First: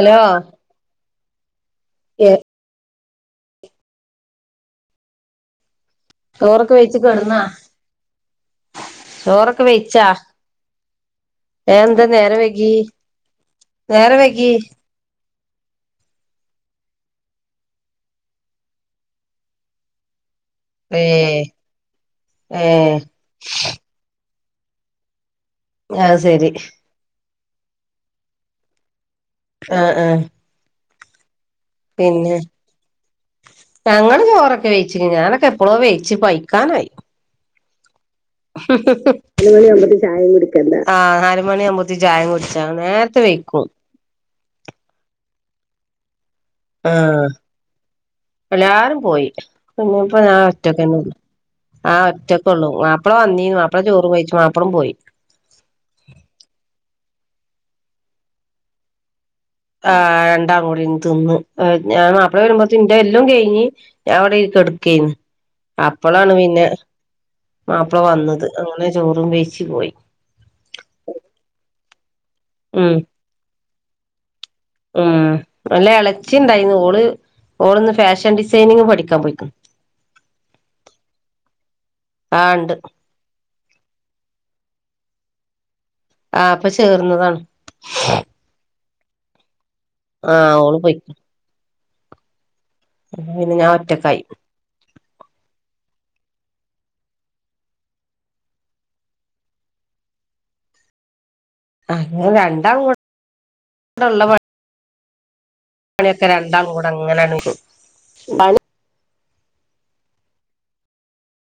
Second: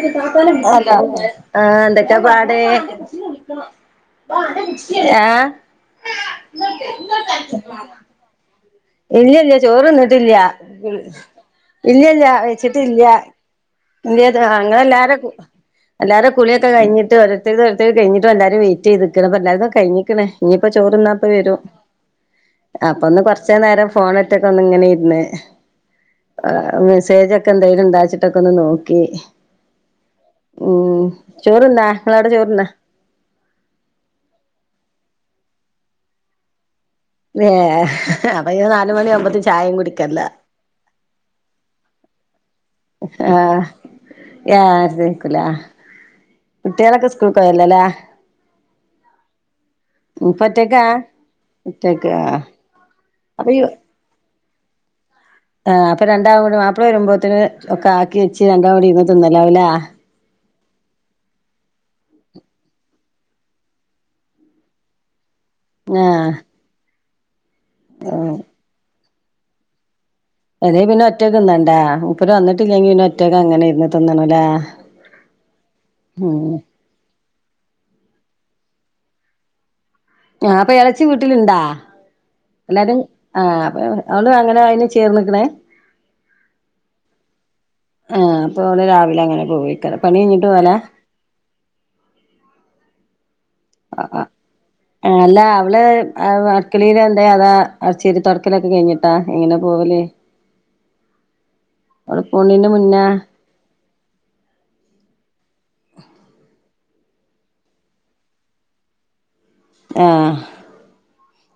Hello എന്തൊക്കെ ഏ പാട് ആഹ ചോറൊക്കെ വെയിച്ച് കടുന്നാ ഇല്ലല്ല ചോറന്നിട്ടില്ല ഏ എന്താ ഇല്ലല്ല നേരം വൈകി വെച്ചിട്ടില്ല നേരം വൈകി [unintelligible] അങ്ങനെല്ലാര എല്ലാര കുളിയൊ കിഞ്ഞിട്ട്ഓരത്തരുത് ഒരേക്ക് കഴിട്ട്ല്ലരും വെയിറ്റ് ചെയ്തിക്കണംപ്പ എല്ലാരും കഴിഞ്ഞിക്കണേ ഇനിയിപ്പ ഏ ചോറ്ന്നാപ്പ വരും ഏ അപ്പൊ ഒന്ന് കൊറ ഫോണറ്റക്കെ ഒന്ന ഇങ്ങനെ ഇരുന്ന് അത് ശരി മെസേജെ ഒക്ക എന്തെങ്കും ഉണ്ടാച്ചിട്ടൊക്കെ ഒന്ന് നോക്കി ആഹ ആഹ ഉം ചോറ്ന്നാ നിങ്ങളവിടെ പിന്നെ ചോറ്ന്നാ ഞങ്ങള് ചോറൊക്കെ വേയ്ച്ചിന് ഞാനൊ എപ്പോഴോ വേയ്ച്ച് പയ്ക്കാനായി ഏ അപ്പൊ നാല് മണിയാകുമ്പത്തിന് നാലു മണിയ ചായയും ആവുമ്പത്ത ചായം കുടിക്കല്ല കുടിക്കണ്ട ആ് നാല മണിയാവവുമ്പോത്ത ചായം കുടി ആഹ ആർ ചിക്കല [unintelligible] കുട്ടികളൊക്കെ സ്കൂൾ പോയല്ലല്ലേ എല്ലരും പോയി പിന്നെപ്പോ ഞാൻ ഇപ്പ ഒറ്റക്കാ ഒറ്റക്കന്നള്ളു ആഹ് ഒറ്റക്കെ ഉള്ളൂ മാപ്പിള വന്നീ അപ്പൊ ഈ മാപ്പളെ ചോറ് കഴിച്ചു മാപളു പോയി ആഹ് അപ്പൊ രണ്ടാളും കൂടി മാപ്പിള വരുമ്പോത്തിന് ഒക്കെ ആക്കി വെച്ച് രണ്ടാലുംകൂടി ഇരുന്നു തിന്ന ആ രണ്ടാംകൂടി തിന്ന് ഞാൻ അപ്പള വരുമ്പോ ന്റെ എല്ലാം കഴിഞ്ഞ് ഞാൻ ഇവിടെ കിടക്കന് ആഹ് അപ്പളാണ് പിന്നെ മാപ്പള വന്നത് അങ്ങനെ ചോറും വേയ്ച്ച് പോയി എതേ പിന്ന ഒറ്റയ്ക്ക് തിന്നാണ്ടാ മൂപ്പർ വന്നിട്ടില്ലെങ്കി ഉം പിന്നെ ഒറ്റക്ക് അങ്ങനെ ഇരുന്ന് തിന്നണല്ലേ ഉം അല്ല ഇളച്ചി ഉം ഉണ്ടായിന്ന് ഓള് ഓളന്ന് ഫാഷൻ ഡിസൈനിങ് പഠിക്കാൻ പോയിക്കുന്നു ആ അപ്പൊ ഇളച്ചി വീട്ടില ഇണ്ടാ ആഹ് ഇണ്ട് എല്ലാരും ആഹ അവള് അങ്ങനെ അയിന് ചേർന്നക്കണേ ആഹ് ഇപ്പൊ ചേർന്നതാണ് ആ അപ്പൊ അവിടെ രാവിലെ അങ്ങനെ പോയി പണി കഞ്ഞിട്ട് ആഹ് പോല ഓള് പോയിക്ക്ണ് അപ്പൊ പിന്നെ ഞാൻ ആ ഒറ്റക്കായി ആ അല്ല അവള് ആ അടക്കിളിയില എന്താ അതാ അടച്ചിരി തുടക്കലൊക്കെ കഴിഞ്ഞിട്ടാ ഇങ്ങനെ പോവല് അ അവള് പോണീന്റെ രണ്ടാളും മുന്നേ [unintelligible] പണിയൊക്കെ രണ്ടാളും കൂടെ അങ്ങനെണ് ആ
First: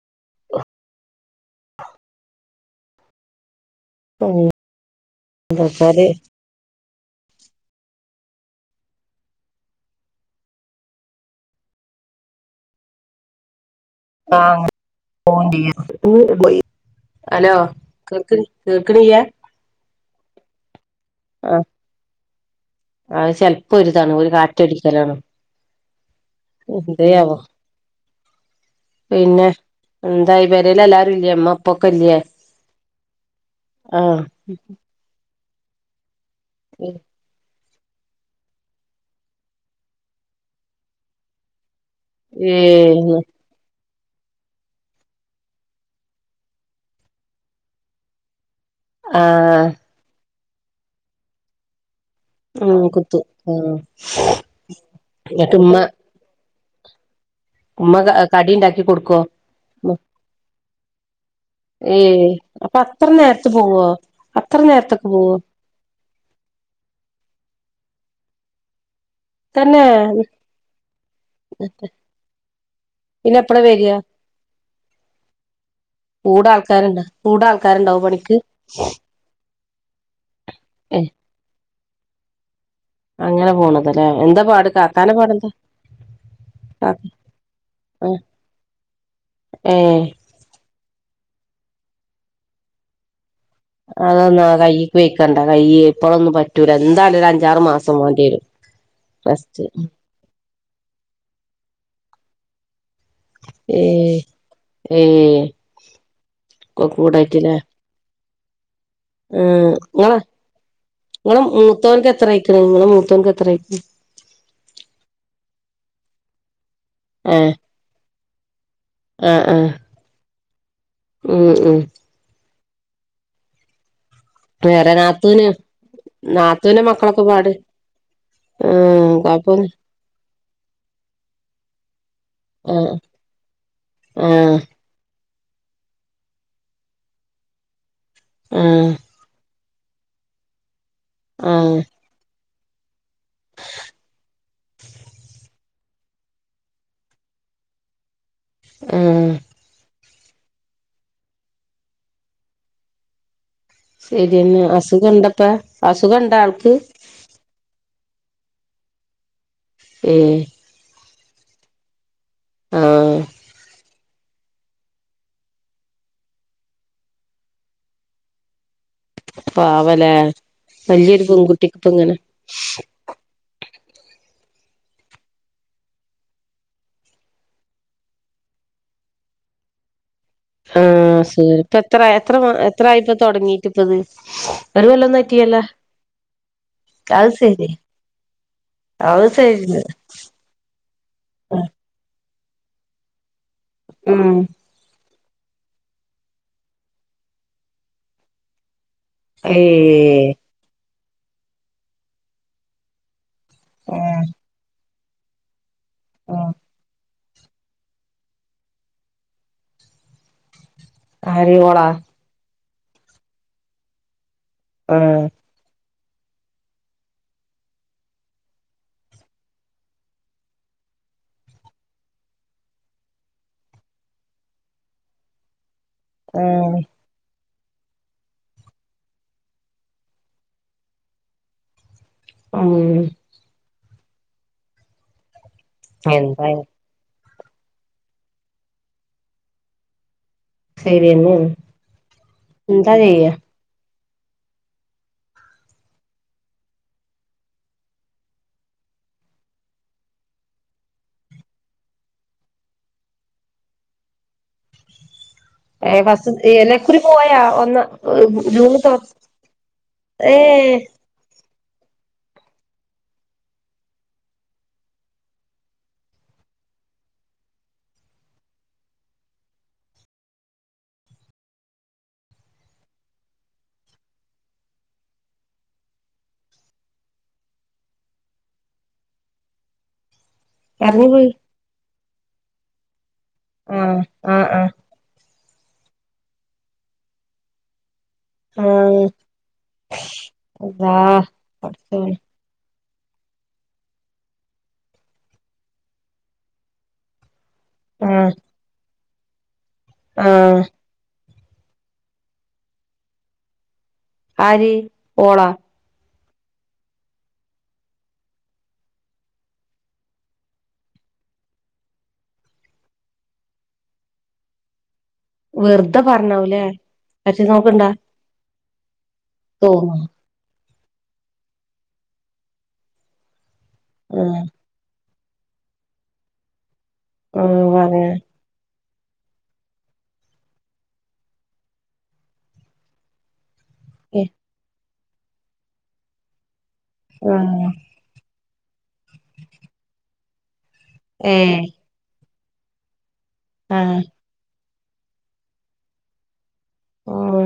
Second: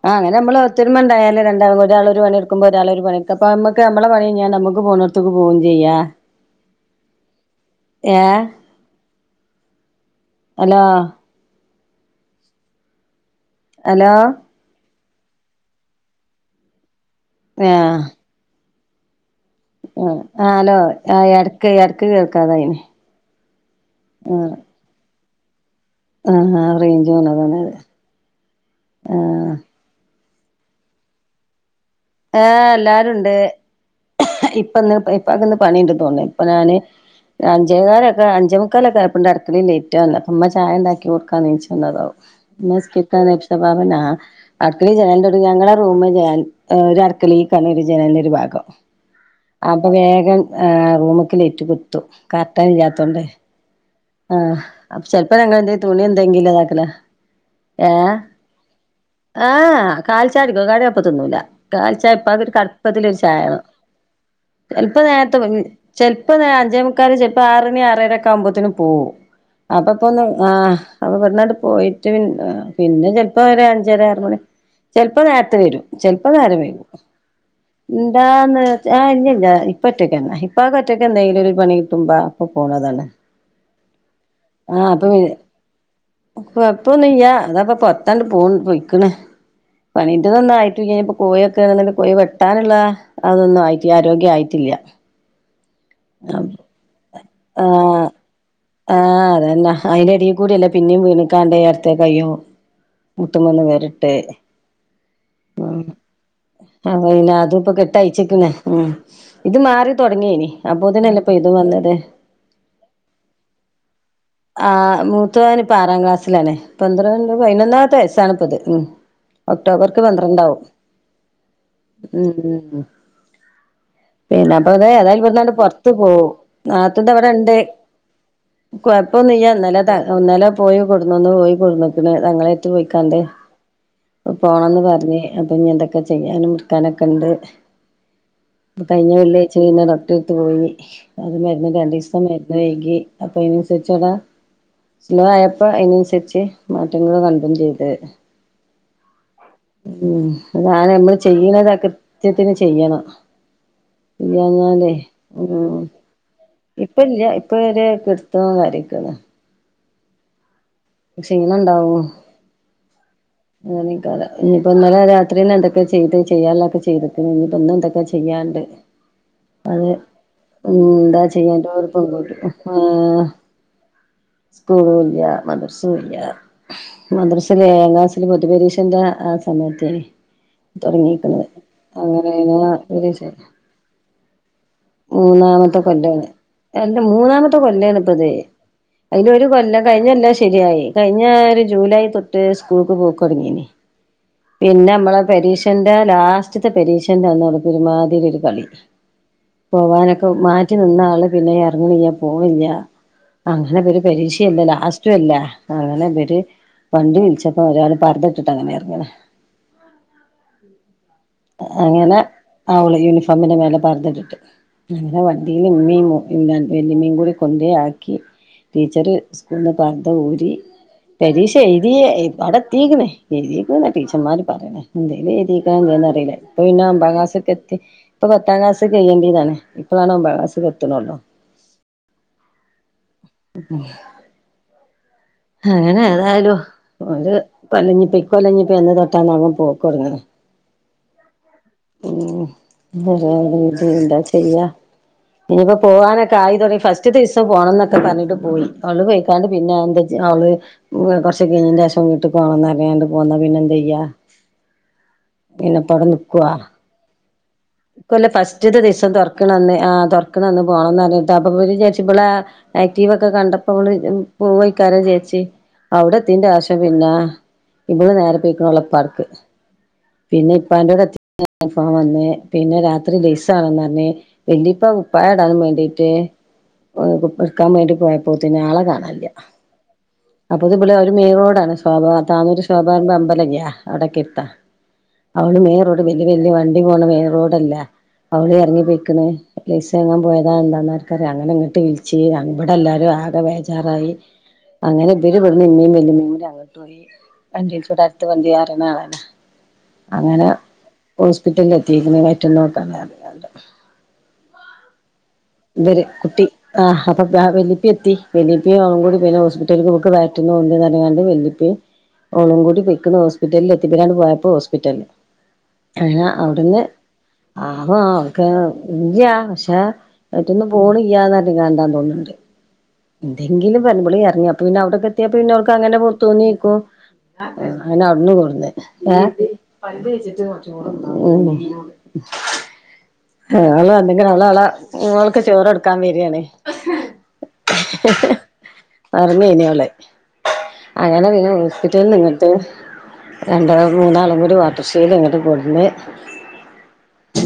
ആഹ അങ്ങനെ നമ്മള് ഒത്തരുമ ഉണ്ടായാലേ രണ്ടാള് ഒരാൾ ഒരു പണി എടുക്കുമ്പോ ഒരാൾ ഒരു പണിട്ക്ക അപ്പൊമ്മക്ക് നമ്മളെ ഉം പണിഴഞ്ഞാ നമുക്ക് പോണോത്തക്ക് പോകും ചെയ്യാം. എന്താച്ചാല് ഏ ഹലോ അലോ [inaudible] [unintelligible] ഹലോ കേക്ക് കേക്കിണില്ല. ആ ലോ ആ ഇടക്ക് ഇടക്ക് കേൾക്കാതെയി. അത് ചെലപ്പോ ഒരിതാണ് ഒരു ആ കാറ്റൊടിക്കലാണ് എന്തയാവോ പോണതാണ് അത് പിന്നെ ആഹ് ദായ്‌ വേരയല് എല്ലാരും ഇല്ലേമ്മ ഏ എല്ലരുണ്ട് ആഹ് ഇപ്പൊന്ന്പ്പൊ ഇപ്പാക്ക്ന്ന്പണിണ്ട് തോന്നുന്നു. ഇപ്പൊ ഞാന് ജജകക്കാലൊക്ക അചമുക്കാലൊക്കെപ്പആയപ്പോ ണ്ട് അടുക്കളേൽ ലൈറ്റ് കണിന് അപ്പമ്മ ചായ ഉണ്ടാക്കി കൊടുക്കാന്ന്ച്ച ന്നതാവും നിസ്കി ഏഹ് രിക്കാൻന്നാഭാഗം അടുക്കള ജനാൽന്റെവ്ടെ ഞങ്ങളുടെ റൂമ് ജനാൽ ഒരു അടുക്കളിക്കാണ് ഈ ജനന്റെ ഒരു ഭാഗം ആഹ് അപ്പൊ വേഗം ആ റൂമക്ക് ലേറ്റ് കുത്തും ഉം കുത്തു കർട്ടണില്ലാത്തോണ്ട് ആഹ് ആ ചിലപ്പോ എന്നിട്ട് ഉമ്മ ഞങ്ങളെയുന്തെയ്യും തുണി എന്തെങ്കിലും അത ഏ ഉമ്മ കടി ഇണ്ടാക്കി കൊടുക്കോ ആഹ് കാൽ ചായടിക്കും കടി അപ്പ തിന്നുല്ല. കാൽ ചായ ഏയ് ഇപ്പാക്കൊരു അപ്പൊ അത്ര കടുപ്പത്തിലൊരു നേരത്ത് ചായവേണം പോവോ അത്ര ചെൽപ്പോ നേരത്തൊക്കെ പോവോ നേരത്തെ ചെൽ ഇപ്പ അഞ്ചേ മുക്കാലോ ചെലപ്പോ ആറണി ആറരെക്കെകുമ്പത്തിന് പോകും. തന്നെ അപ്പൊപ്പൊ ഒന്ന് ആ അപ്പൊ വ്ട്ന്ങ്ങ്ട്ട് പോയിട്ട്ണ്ട്പിന്നെ പിന്നെ ചിലപ്പോ എപ്പളാ വരിക ഒരഅഞ്ചര ആറ്മണി. ചിൽപ്പോ നേരത്തെ വരും ചെൽപ്പോ കൂടെ ആൾക്കാരുണ്ട് കൂട എന്താന്ന്ച്ച ഇല്ലല്ല ഇപ്പ ഒറ്റക്കാന്നെ ഇപ്പാക്കൊറ്റക്ക് ഏഹ് എന്തെകിലും ഒരു പണി. ട്ടുമ്പപ്പോ അങ്ങനെ പോണതല്ലേ എന്താ പാട് ആ അപ്പൊ കാക്കാനെ പാടന്താ? കൊഴപ്പൊന്നുല്ല. അതപ്പൊ പൊത്താണ്ട് പോ പോയ്ക്കണ് ഏഹ് പണിന്റെന്നായിട്ടുല്ല. ഇപ്പോ പോയോക്ക കോഴി വെട്ടാനുള്ള അതൊന്നും ആയിട്ടില്ല ആരോഗ്യ ആയിട്ടില്ല. കൈയ്യ് ഇപ്പോഴൊന്നും പറ്റൂല എന്താലും ഒരു അഞ്ചാറ് മാസം ആ വേണ്ടി വരും. ആഹ് റസ്റ്റ് അതന്നാ അതിന്റെടിയിൽ കൂടല്ല പിന്നെയും വീണിക്കാണ്ട് ഇടത്തെ കയ്യും. മുട്ട്മന്ന് ഏ വേറ്ട്ട് ഏ ആ അ അതനെ അതും ഇപ്പ കെട്ടായി. ആ നിങ്ങളെ തൊടങ്ങേനി അപ്പോത്തിനല്ലേ ഇപ്പൊ നിങ്ങളെ ഇതും വന്നത് മൂത്തവൻക്ക് എത്രയ്ക്കണ് നിങ്ങള മൂത്തവൻക്ക് എത്ര ഉം ആ മൂത്തവന്പ്പോ ആറാം ക്ലാസ്സിലാണേ പന്ത്ര ഏ പതിനൊന്നാമത്തെ വയസ്സാണ് ഇപ്പത്. ഉ ആ ആ ഒക്ടോബർക്ക് പന്ത്രണ്ടാവും. ഉം ഉം [inaudible] പിന്നെ അപ്പൊ അത് വേറെ ഏതായാലും നാത്തൂന് ബിടന്നങ്ങട്ട് പൊറത്ത് പോകും ന നാത്തൂന്റെ കത്തിന്റെ മക്കളൊക്കെ ഇവിടെ പാട് ഉണ്ട്. ഉം കൊഴപ്പന്നുല്ല. കൊഴപ്പൊന്നും ഇന്നലെ ത ഇന്നലെപോയി കൊട്ന്നുക്കുണു തങ്ങളെടുത്ത് ആ പോയിക്കാണ്ട്. ആ പോണംന്ന് പറഞ്ഞേ അപ്പൊ ഇനി എന്തൊക്കെ ചെയ്യാനും മുറക്കാനൊക്കെ ഉണ്ട് ആ ആ കഴിഞ്ഞ വെള്ളി ങ്ങട്ട് പിന്നെ ഡോക്ടറെടുത്ത് പോയി അത് മരു രണ്ട് ദിവസം മരുന്ന് എഴുതി അ [unintelligible] സ്ലോ ആയപ്പോ അതിനനുസരിച്ച് മാറ്റങ്ങൾ കണ്ടും ചെയ്തത് ആ ഉംതാന നമ്മള് ചെയ്യണതാ കൃത്യത്തിന് ചെയ്യണം ഇ ശരിയെന്നെ എന്നാലേ അസുഖം ഇണ്ടപ്പ ഉ അസുഖം ഇണ്ട ആൾക്ക് ഇപ്പ ഇല്ല ഇപ്പൊ [unintelligible] എത്താ കറിക്കുന്നത് ഏ പക്ഷെ ഇന്ന് ഇണ്ടാവോ ആഹ് ക്കാരം ഇനിയിപ്പോന്നലെ രാത്രി എന്തൊക്കെ ചെയ്ത് ചെയ്യാള്ളൊക്കെ ചെയ്തുന്നു ഇനിയിപ്പോന്നും എന്തൊക്കെ ചെയ്യാണ്ട് അത് പാവല്ലേ ഉം എന്താ വലിയൊരു ചെയ്യാ പെൺകുട്ടിക്ക് നല്ലോരു ഇപ്പ ഇങ്ങനെ പെൺകുട്ടി ആഹ് സ്കൂളും ഇല്ല മദ്രസ ല്ല മദ്രസൽ എഴാം ക്‌ളാസ് പൊതുപരീഷന്റെ ആ സമയത്തെനി ആഹ് തുടങ്ങിയിരിക്കുന്നത് ശരി ഇപ്പ എത്ര അങ്ങനെ എത്ര ആ എത്രായിപ്പ വിദേശ തൊടങ്ങീട്ട് ഇപ്പത് ഒരു കൊല്ലൊന്നും ആയിട്ടില്ലല്ലോ മൂന്നാമത്തെ കൊല്ലാണ് എല്ല അത് മൂന്നാമത്തെ ശരി കൊല്ലാണ് ഇപ്പത് അത് അതിലൊ ഒരു ശരി കൊല്ലം കഴിഞ്ഞൊല്ലം ശരിയായി കഴിഞ്ഞ ഒരു ജൂലൈ തൊ ട്ട് സ്കൂളക്ക് പോക്ക് തുടങ്ങീനീ ഉം പിന്നെ നമ്മളെ പരീക്ഷന്റെ ലാസ്റ്റത്തെ പരീക്ഷന്റെന്നാണ് ഒരുമാതി ഒരു കളി പോവാനൊക്കെ ഏഹ് മാറ്റി നിന്നാ പിന്നെ ഇറങ്ങണില്ല പോണില്ല അങ്ങനെ ഒരു ഉം പരീക്ഷല്ല ലാസ്റ്റും അല്ലേ അങ്ങനെ ഇവര് ഉം വണ്ടി വിളിച്ചപ്പോ ഒരാൾ പർദ്ദ ട്ടിട്ട് അങ്ങനെ ഇറങ്ങണ് [unintelligible] ആര് ഓളോ ആ ഓള് യൂണിഫോമിന്റെ മേലെ പർദ്ദ ട്ടിട്ട് അങ്ങനെ ആഹ് വണ്ടിയില് ഇമ്മീം വല്ലിമീൻ കൂടി കൊണ്ടേ ആക്കി ടീച്ചർ സ്കൂളന്ന് പർദ്ദ ഊരി പരീക്ഷ എഴതിയ അവിടെ തീക്ണ് എഴതീക്ക് ന്ന് ടീച്ചർമാര് പറയാണ് എന്തേ എയു‌തീക എന്താന്ന് അറിയില്ല ഇപ്പൊ ആഹ് പിന്നെ ഒമ്പതാക്ലാസ്സ്‌ക്ക് എത്തി ഇപ്പൊ പത്താം ക്ലാസ് കയ്യേണ്ടിതാണ് ഇപ്പളാണ് ഒമ്പാം ക്ലാസ്ക്ക്‌ എത്ത്ണോള്ളൂ ആഹ് [unintelligible] അങ്ങനെ ഏതായാലും എന്തായാലും ഒരു കൊല്ലഞ്ഞിപ്പ കൊല്ലഞ്ഞിപ്പന്ന് തൊട്ടാണാവോ പോക്ക് തൊടുങ്ങണത് ശരിയെന്നേണ് ഉം എന്താ ഇത് ചെയ്യാ ഒരുമാതിരി എന്താ ചെയ്യാ ഇനിയിപ്പോ പോവാനൊക്കെ ആയി തുടങ്ങി ഫസ്റ്റ് ദിവസം പോണംന്നൊക്കെ പറഞ്ഞിട്ട് പോയി ഓള് പോയിക്കാണ്ട് പിന്നെ എന്തെ അവള് കൊറച്ച് കഴിഞ്ഞ് ശേഷം വീട്ട് പോണം ന്നറിഞ്ഞാണ്ട് പോന്ന പിന്നെ എന്ത ചെയ്യാ [unintelligible] ഏ പിന്നെപ്പ അവിടെ ബസ് നിക്കുവാ [unintelligible] പോയാ ഒന്ന് ഇക്കൊല്ലം ജൂൺ [unintelligible] തോ ന്ന് പോണന്നർത്തിട്ട് അപ്പൊ ബല് വിചാരിച്ചു ഇബളെ ആക്റ്റീവ് ഒക്കെ കണ്ടപ്പോ ബള് പോ വെയ്ക്കും കാരം വിചാരിച്ചി അവിടെത്തിന്റെ ശേഷം പിന്നാ ഇ ബള് നേരെ പോയിക്കണ് ഇപ്പാർക്ക് പിന്നെ ഇപ്പ അയ്ന്റെടെൽ [unintelligible] വന്ന് പിന്നെ രാത്രി ലേസ് വാണന്ന് പറഞ്ഞ് വല്ലിപ്പ കുപ്പായടാൻ വേണ്ടിട്ട് എട്ക്കാൻ വേണ്ടി പോയപ്പോത്തിന് ആളെ കാണില്ല അപ്പൊത്ത് ബള് എറങ്ങി ഒരു പോയി മെയിറോഡാണ് ശോഭ [unintelligible] ആഹ് അവിടക്കെ എര്ത്താ ആഹ് ആഹ് അവള് മെയിൻ റോഡ് വല്ല്യ വല്ല്യ വണ്ടി പോണ മെയിൻ റോഡല്ലെ അവള് എറങ്ങി ആഹ് പോയിക്ക്ണ് ലൈസ് വാങ്ങാൻ പോയതാ അള്ളാ എന്താന്ന ആർക്കറിയ അങ്ങനെങ്ങട്ട് പടച്ചോനെ വിളിച്ച് അങ്ങ എല്ലരും ആകെ വേജാറായി അങ്ങനെ ഇവര് ഇവിടന്ന് ഇമ്മയും വല്ലമ്മയും കൂടി അങ്ങോട്ട് പോയി വണ്ടിയിൽ കൂടി അടുത്ത് ആഹ് വണ്ടി അറിണാളാണ് അങ്ങനെ ആഹ് ഹോസ്പിറ്റലിൽ എത്തിക്ക് ണ് വയറ്റുന്നോക്കാന്നറിഞ്ഞികാണ്ട് ആര് ഓളാ കുട്ടി ആ അപ്പ വലിപ്പി എത്തി വലിപ്പിയും കൂടി പിന്നെ ഹോസ്പിറ്റല്ക്ക് ഓക്ക് വയറ്റ്ന്ന് പോവ്ണ്ട്ന്ന്റിഞാണ്ട് ഓളും വല്ലിപ്പിമ് ഓളം കൂടി പോയിക്ക്ണ് ഹോസ്പിറ്റലിൽ എത്തിക്കാണ് പോയപ്പ ഹോസ്പിറ്റല് വെറുതെ അങ്ങനെ പറഞ്ഞാവുല്ലേ അവിടുന്ന് പറ്റി ആ നോക്കണ്ടാ അവക്കെ ഇല്യ പഷേ തോന്നുന്നു മറ്റൊന്ന് പോണില്യന്നാർനിക്കണ്ട തോന്നുന്നുണ്ട് എന്തെങ്കിലുംഞ്ഞമ്പള ആഹ് ഇങ്ങ അപ്പ പിന്ന അവിടൊക്ക എത്തിയാപ്പ പിന്നെ അവർക്ക്ങ്ങെ പുറത്ത തന്ന നക്കും ആഹ് അങ്ങനെ പറഞ്ഞ അവിടന്നും കൊടുന്ന് ഏ പല്ല് തേച്ചിട്ട് പോറ് തിന്നാ ഉം ആ അവള എന്തെങ്കില അവളള നിങ്ങക്ക് ചോറ് എടുക്കാൻ വരിാണ്േ ആഹ് പറഞ്ഞ ഇന അവളെ അങ്ങനെ പിന്നെ ഏഹ് ഹോസ്പിറ്റലിൽ നിങ്ങിട്ട് രണ്ട ആഹ് മൂന്നാളും കൂടി വാ തുശൽ ഇങ്ങട്ട് കൊടുന്ന്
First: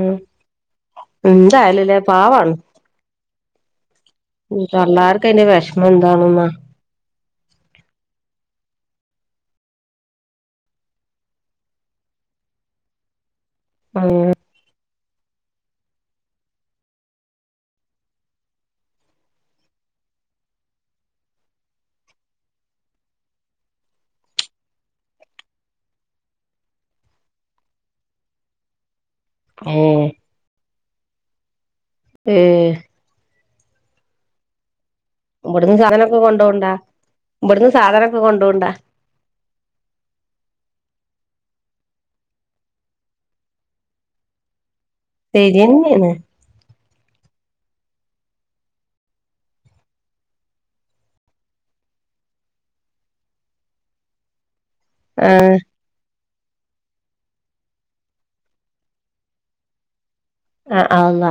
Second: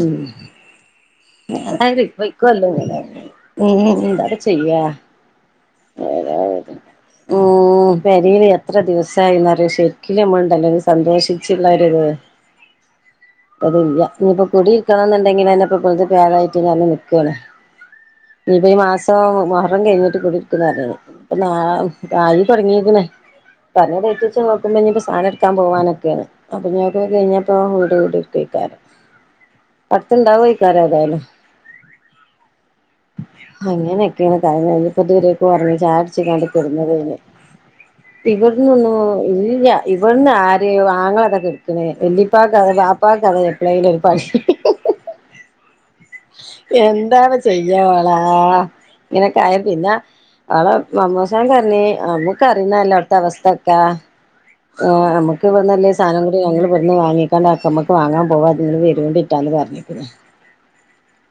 ഉ എന്തായാലുംല്ലേ [unintelligible] അക്കുവല്ലോ ഉ ഉ തള്ളാർക്ക അെ വിഷമം എന്താണെന്ന ഓ പ അരിൽ എത്ര ദിവസമായി എന്നറിയ ശരിക്കലുംണ്ടല്ലെങ്കും സന്തോഷിച്ചുള്ള ഇത് അപ്പ അതുല്യ ഉം ഇനിപ്പോ കുടിയിൽക്കണ എന്നുണ്ടെങ്കിൽ അെപ്പൊ കു പേടായിട്ട് നൽക്കുവണ ഇയിപ്പൊ ഈ മാസം മഹം കഴിഞ്ഞിട്ട് കൂടിരിക്കുന്നാണ് ഇപ്പൊ തായി തുടങ്ങികണ് ആ പറഞ്ഞ ഡേറ്റ് വെച്ച് നോക്കുമ്പോ ഇനിപ്പോ സാധന എടുക്കാൻ പോവാനൊക്കെയാണ് അപ്പ ഞ അതൊക്കെ കഴിഞ്ഞപ്പോ വീട് കുതിർക്കെയ് ഏഹ് അടുത്തണ്ടാവയിക്കാര തായാലും ഉഏ അങ്ങനെയൊക്കെയാണ് കാര്യങ്ങൾ ഇനിപ്പോ ഇതുവരെക് ഉറങ്ങി ഇവിടുന്ന് സാധനൊക്കെ ചെയ്യാട്ചിങ്ങന്ട് കൊണ്ടോണ്ടാ ഇവിടുന്ന് സാധനൊക്കെ കൊണ്ടോണ്ടാ ഇവിടന്ന്ൊന്നും ഇല്ല ഇവിടുന്ന് ആരെയോ ആങ്ങളതൊക്കെ എണ്ടിപ്പാ കഥെ പാപ്പാ കഥ എ പിള്ളൈൽ ഒരുപാടി ഹി ഹി തരിന് എന്തണ ചെയ്യ വളാ ഇങ്ങനെക്കായ പിന്നെ അവളെ മമ്മൂസൻ കറിഞ്ഞി അമ്മക്ക്റുന്നല്ല അടത്തെ അവസ്ഥ ഒക്കാ ആ നമക്ക് ആഹ് ഇവിടെ നല്ല സാധനങ്ങ ഞങ്ങള്ൾ പെ വാങ്ങിക്കാണ്ട് അക്കമ്മക്ക് വാങ്ങാൻ പോവാ നിങ്ങള് വരിുകൊണ്ടിട്ടാന്ന് പറഞ്ഞികണ് ആ ആ അല്ല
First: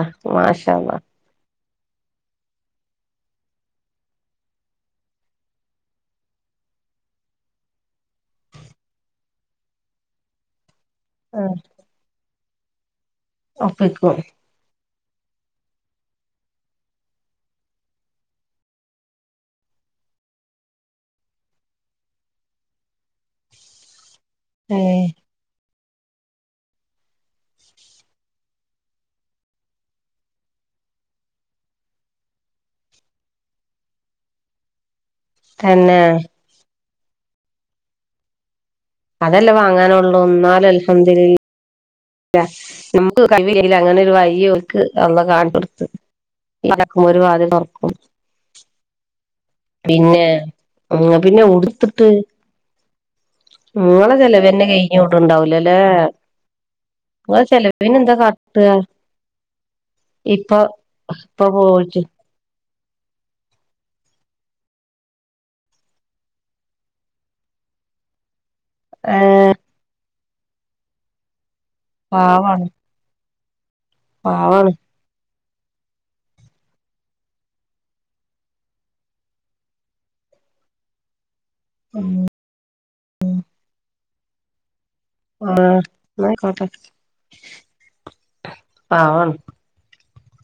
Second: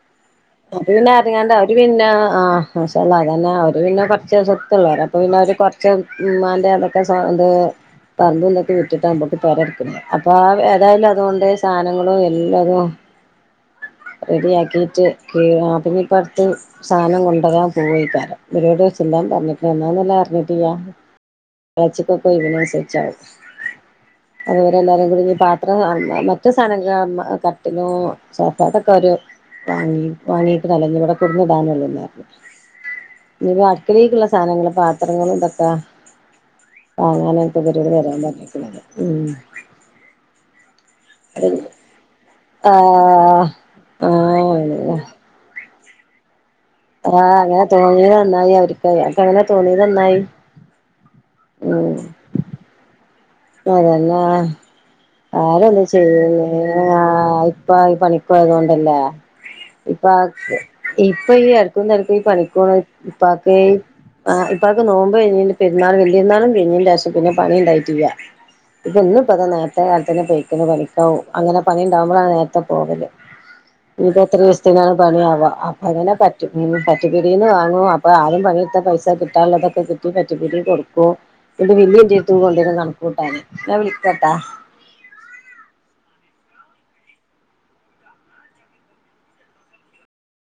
അത് പിന്നെ അരങ്ങാണ്ട പിന്നെ ആന്നെ ആ മശാല്ല അതെന്നെ അവര് പിന്നെ കുറച്ച് സ്വത്തുള്ള വേറെ അപ്പ പിന്നെര് കൊറച്ച് ഉമ്മൻ്റെ ൊെ പറമ്പൊക്കെ വിട്ടിട്ട്ോ അമ്മക്ക് പോരെഡ്ക്നെ എന്തായാലും അതുകൊണ്ട് ആഹ് സാധനങ്ങളും എല്ലാതും ഒപ്പിക്കും റെഡി ആാക്കിയിട്ട് ആപ്പിന ഇപ്പ അടുത്ത് സാധനം കൊണ്ടരാാൻ പോയിക്കാരം ഒരോട് ചെല്ലാൻ പറഞ്ഞികണ് എന്നാപിന്നെ പറഞ്ഞിട്ടില്ല എലെചികൊക്കെ വിരുന്ന് അതുപോല എല്ലാരും ഏഹ് കൂടിനി പാ അത്ര മറ്റു സാധനങ്ങ കട്ടിലും സോഫ ഇതൊക്കെ ഒരു വാങ്ങി വാങ്ങിനാലോ നിവടെ കുടുന്ന ഡാനള്ളൂ ഇനിപ്പോ അടുക്കലേക്കുള്ള സാധനങ്ങളൾ പ പത്രങ്ങളും ഇതൊക്കാ തന്നെ വാങ്ങാനനി ഗരുവിതി വരാൻ പറഞ്ഞിരിക്കുന്നത് ഉം അതല്ലേ വാങ്ങാനള്ളൂ ഒന്നാല നമ്മക്ക് ആഹ് കഴിവില്ലേലും അങ്ങനെ ഒരു വഴി ഓക്ക് ആഹ് അല്ല കണ്ടു്, പടുത്ത ഇടക്കുമ്പോ ഒരു ആഹ് വാതിം അങ്ങനെ തുറക്കും തോന്നിയത് നന്നായി അവർക്ക് അനക്ക് അങ്ങനെ തോന്നിയത് നന്നായി പിന്നെ പിന്നെ ഉടുത്തട്ട് അതന്നാ കഴിഞ്ഞോട്ടുണ്ടാവൂലല്ലേ ആരന്ന ചെയ്യേ നിങ്ങളെ ഇപ്പ ചെലവിന് എന്താ പണിക്ക കാട്ടുക ണ്ടല്ലേ ഇപ്പ ഇപ്പൊ ഇപ്പൊ ഈ അടക്കും തടക്കും ഈ പണിക്ക ഇപ്പക്കെ ആഹ് ഇപ്പക് നോുമ്പോകഴിഞ്ഞ് പിന്നെ വലിരുന്നാളും കഴിഞ്ഞ് പിന്നെ പണി ഉണ്ടായിട്ടില്യ ഇപ്പ ഇന്നിപ്പ അ നേത്തെ കാലത്തിന്നെ പെയക്കുന്നു പഠിക്കാവും അങ്ങനെ പണി ഉണ്ടാവകുമ്പോഴാണ് നേരത്തെ പാവാണ് പോകത് ഇങ്ങട്ട് എത്ര പാവാണ് സ്തീനാപണിയാവാ അപ്പൊത്തന്നെ പറ്റും പറ്റിപ്പിടീന്ന് വാങ്ങും അപ്പൊ ആദ്യം പണിട്ത്ത പൈസ കിട്ടാനുള്ളതൊക്കെ കിട്ടി പറ്റ്പ്പിടി കൊട്ക്കും ഇങ്ങട്ട് പിന്നിം ഇന്റെട്ത്ത്ക്ക് കൊണ്ടരും കണക്കൂട്ടാന് ഞാൻ വിളിക്കട്ടോ ആ ഇന്നായ്കോട്ടെ പാവാണ്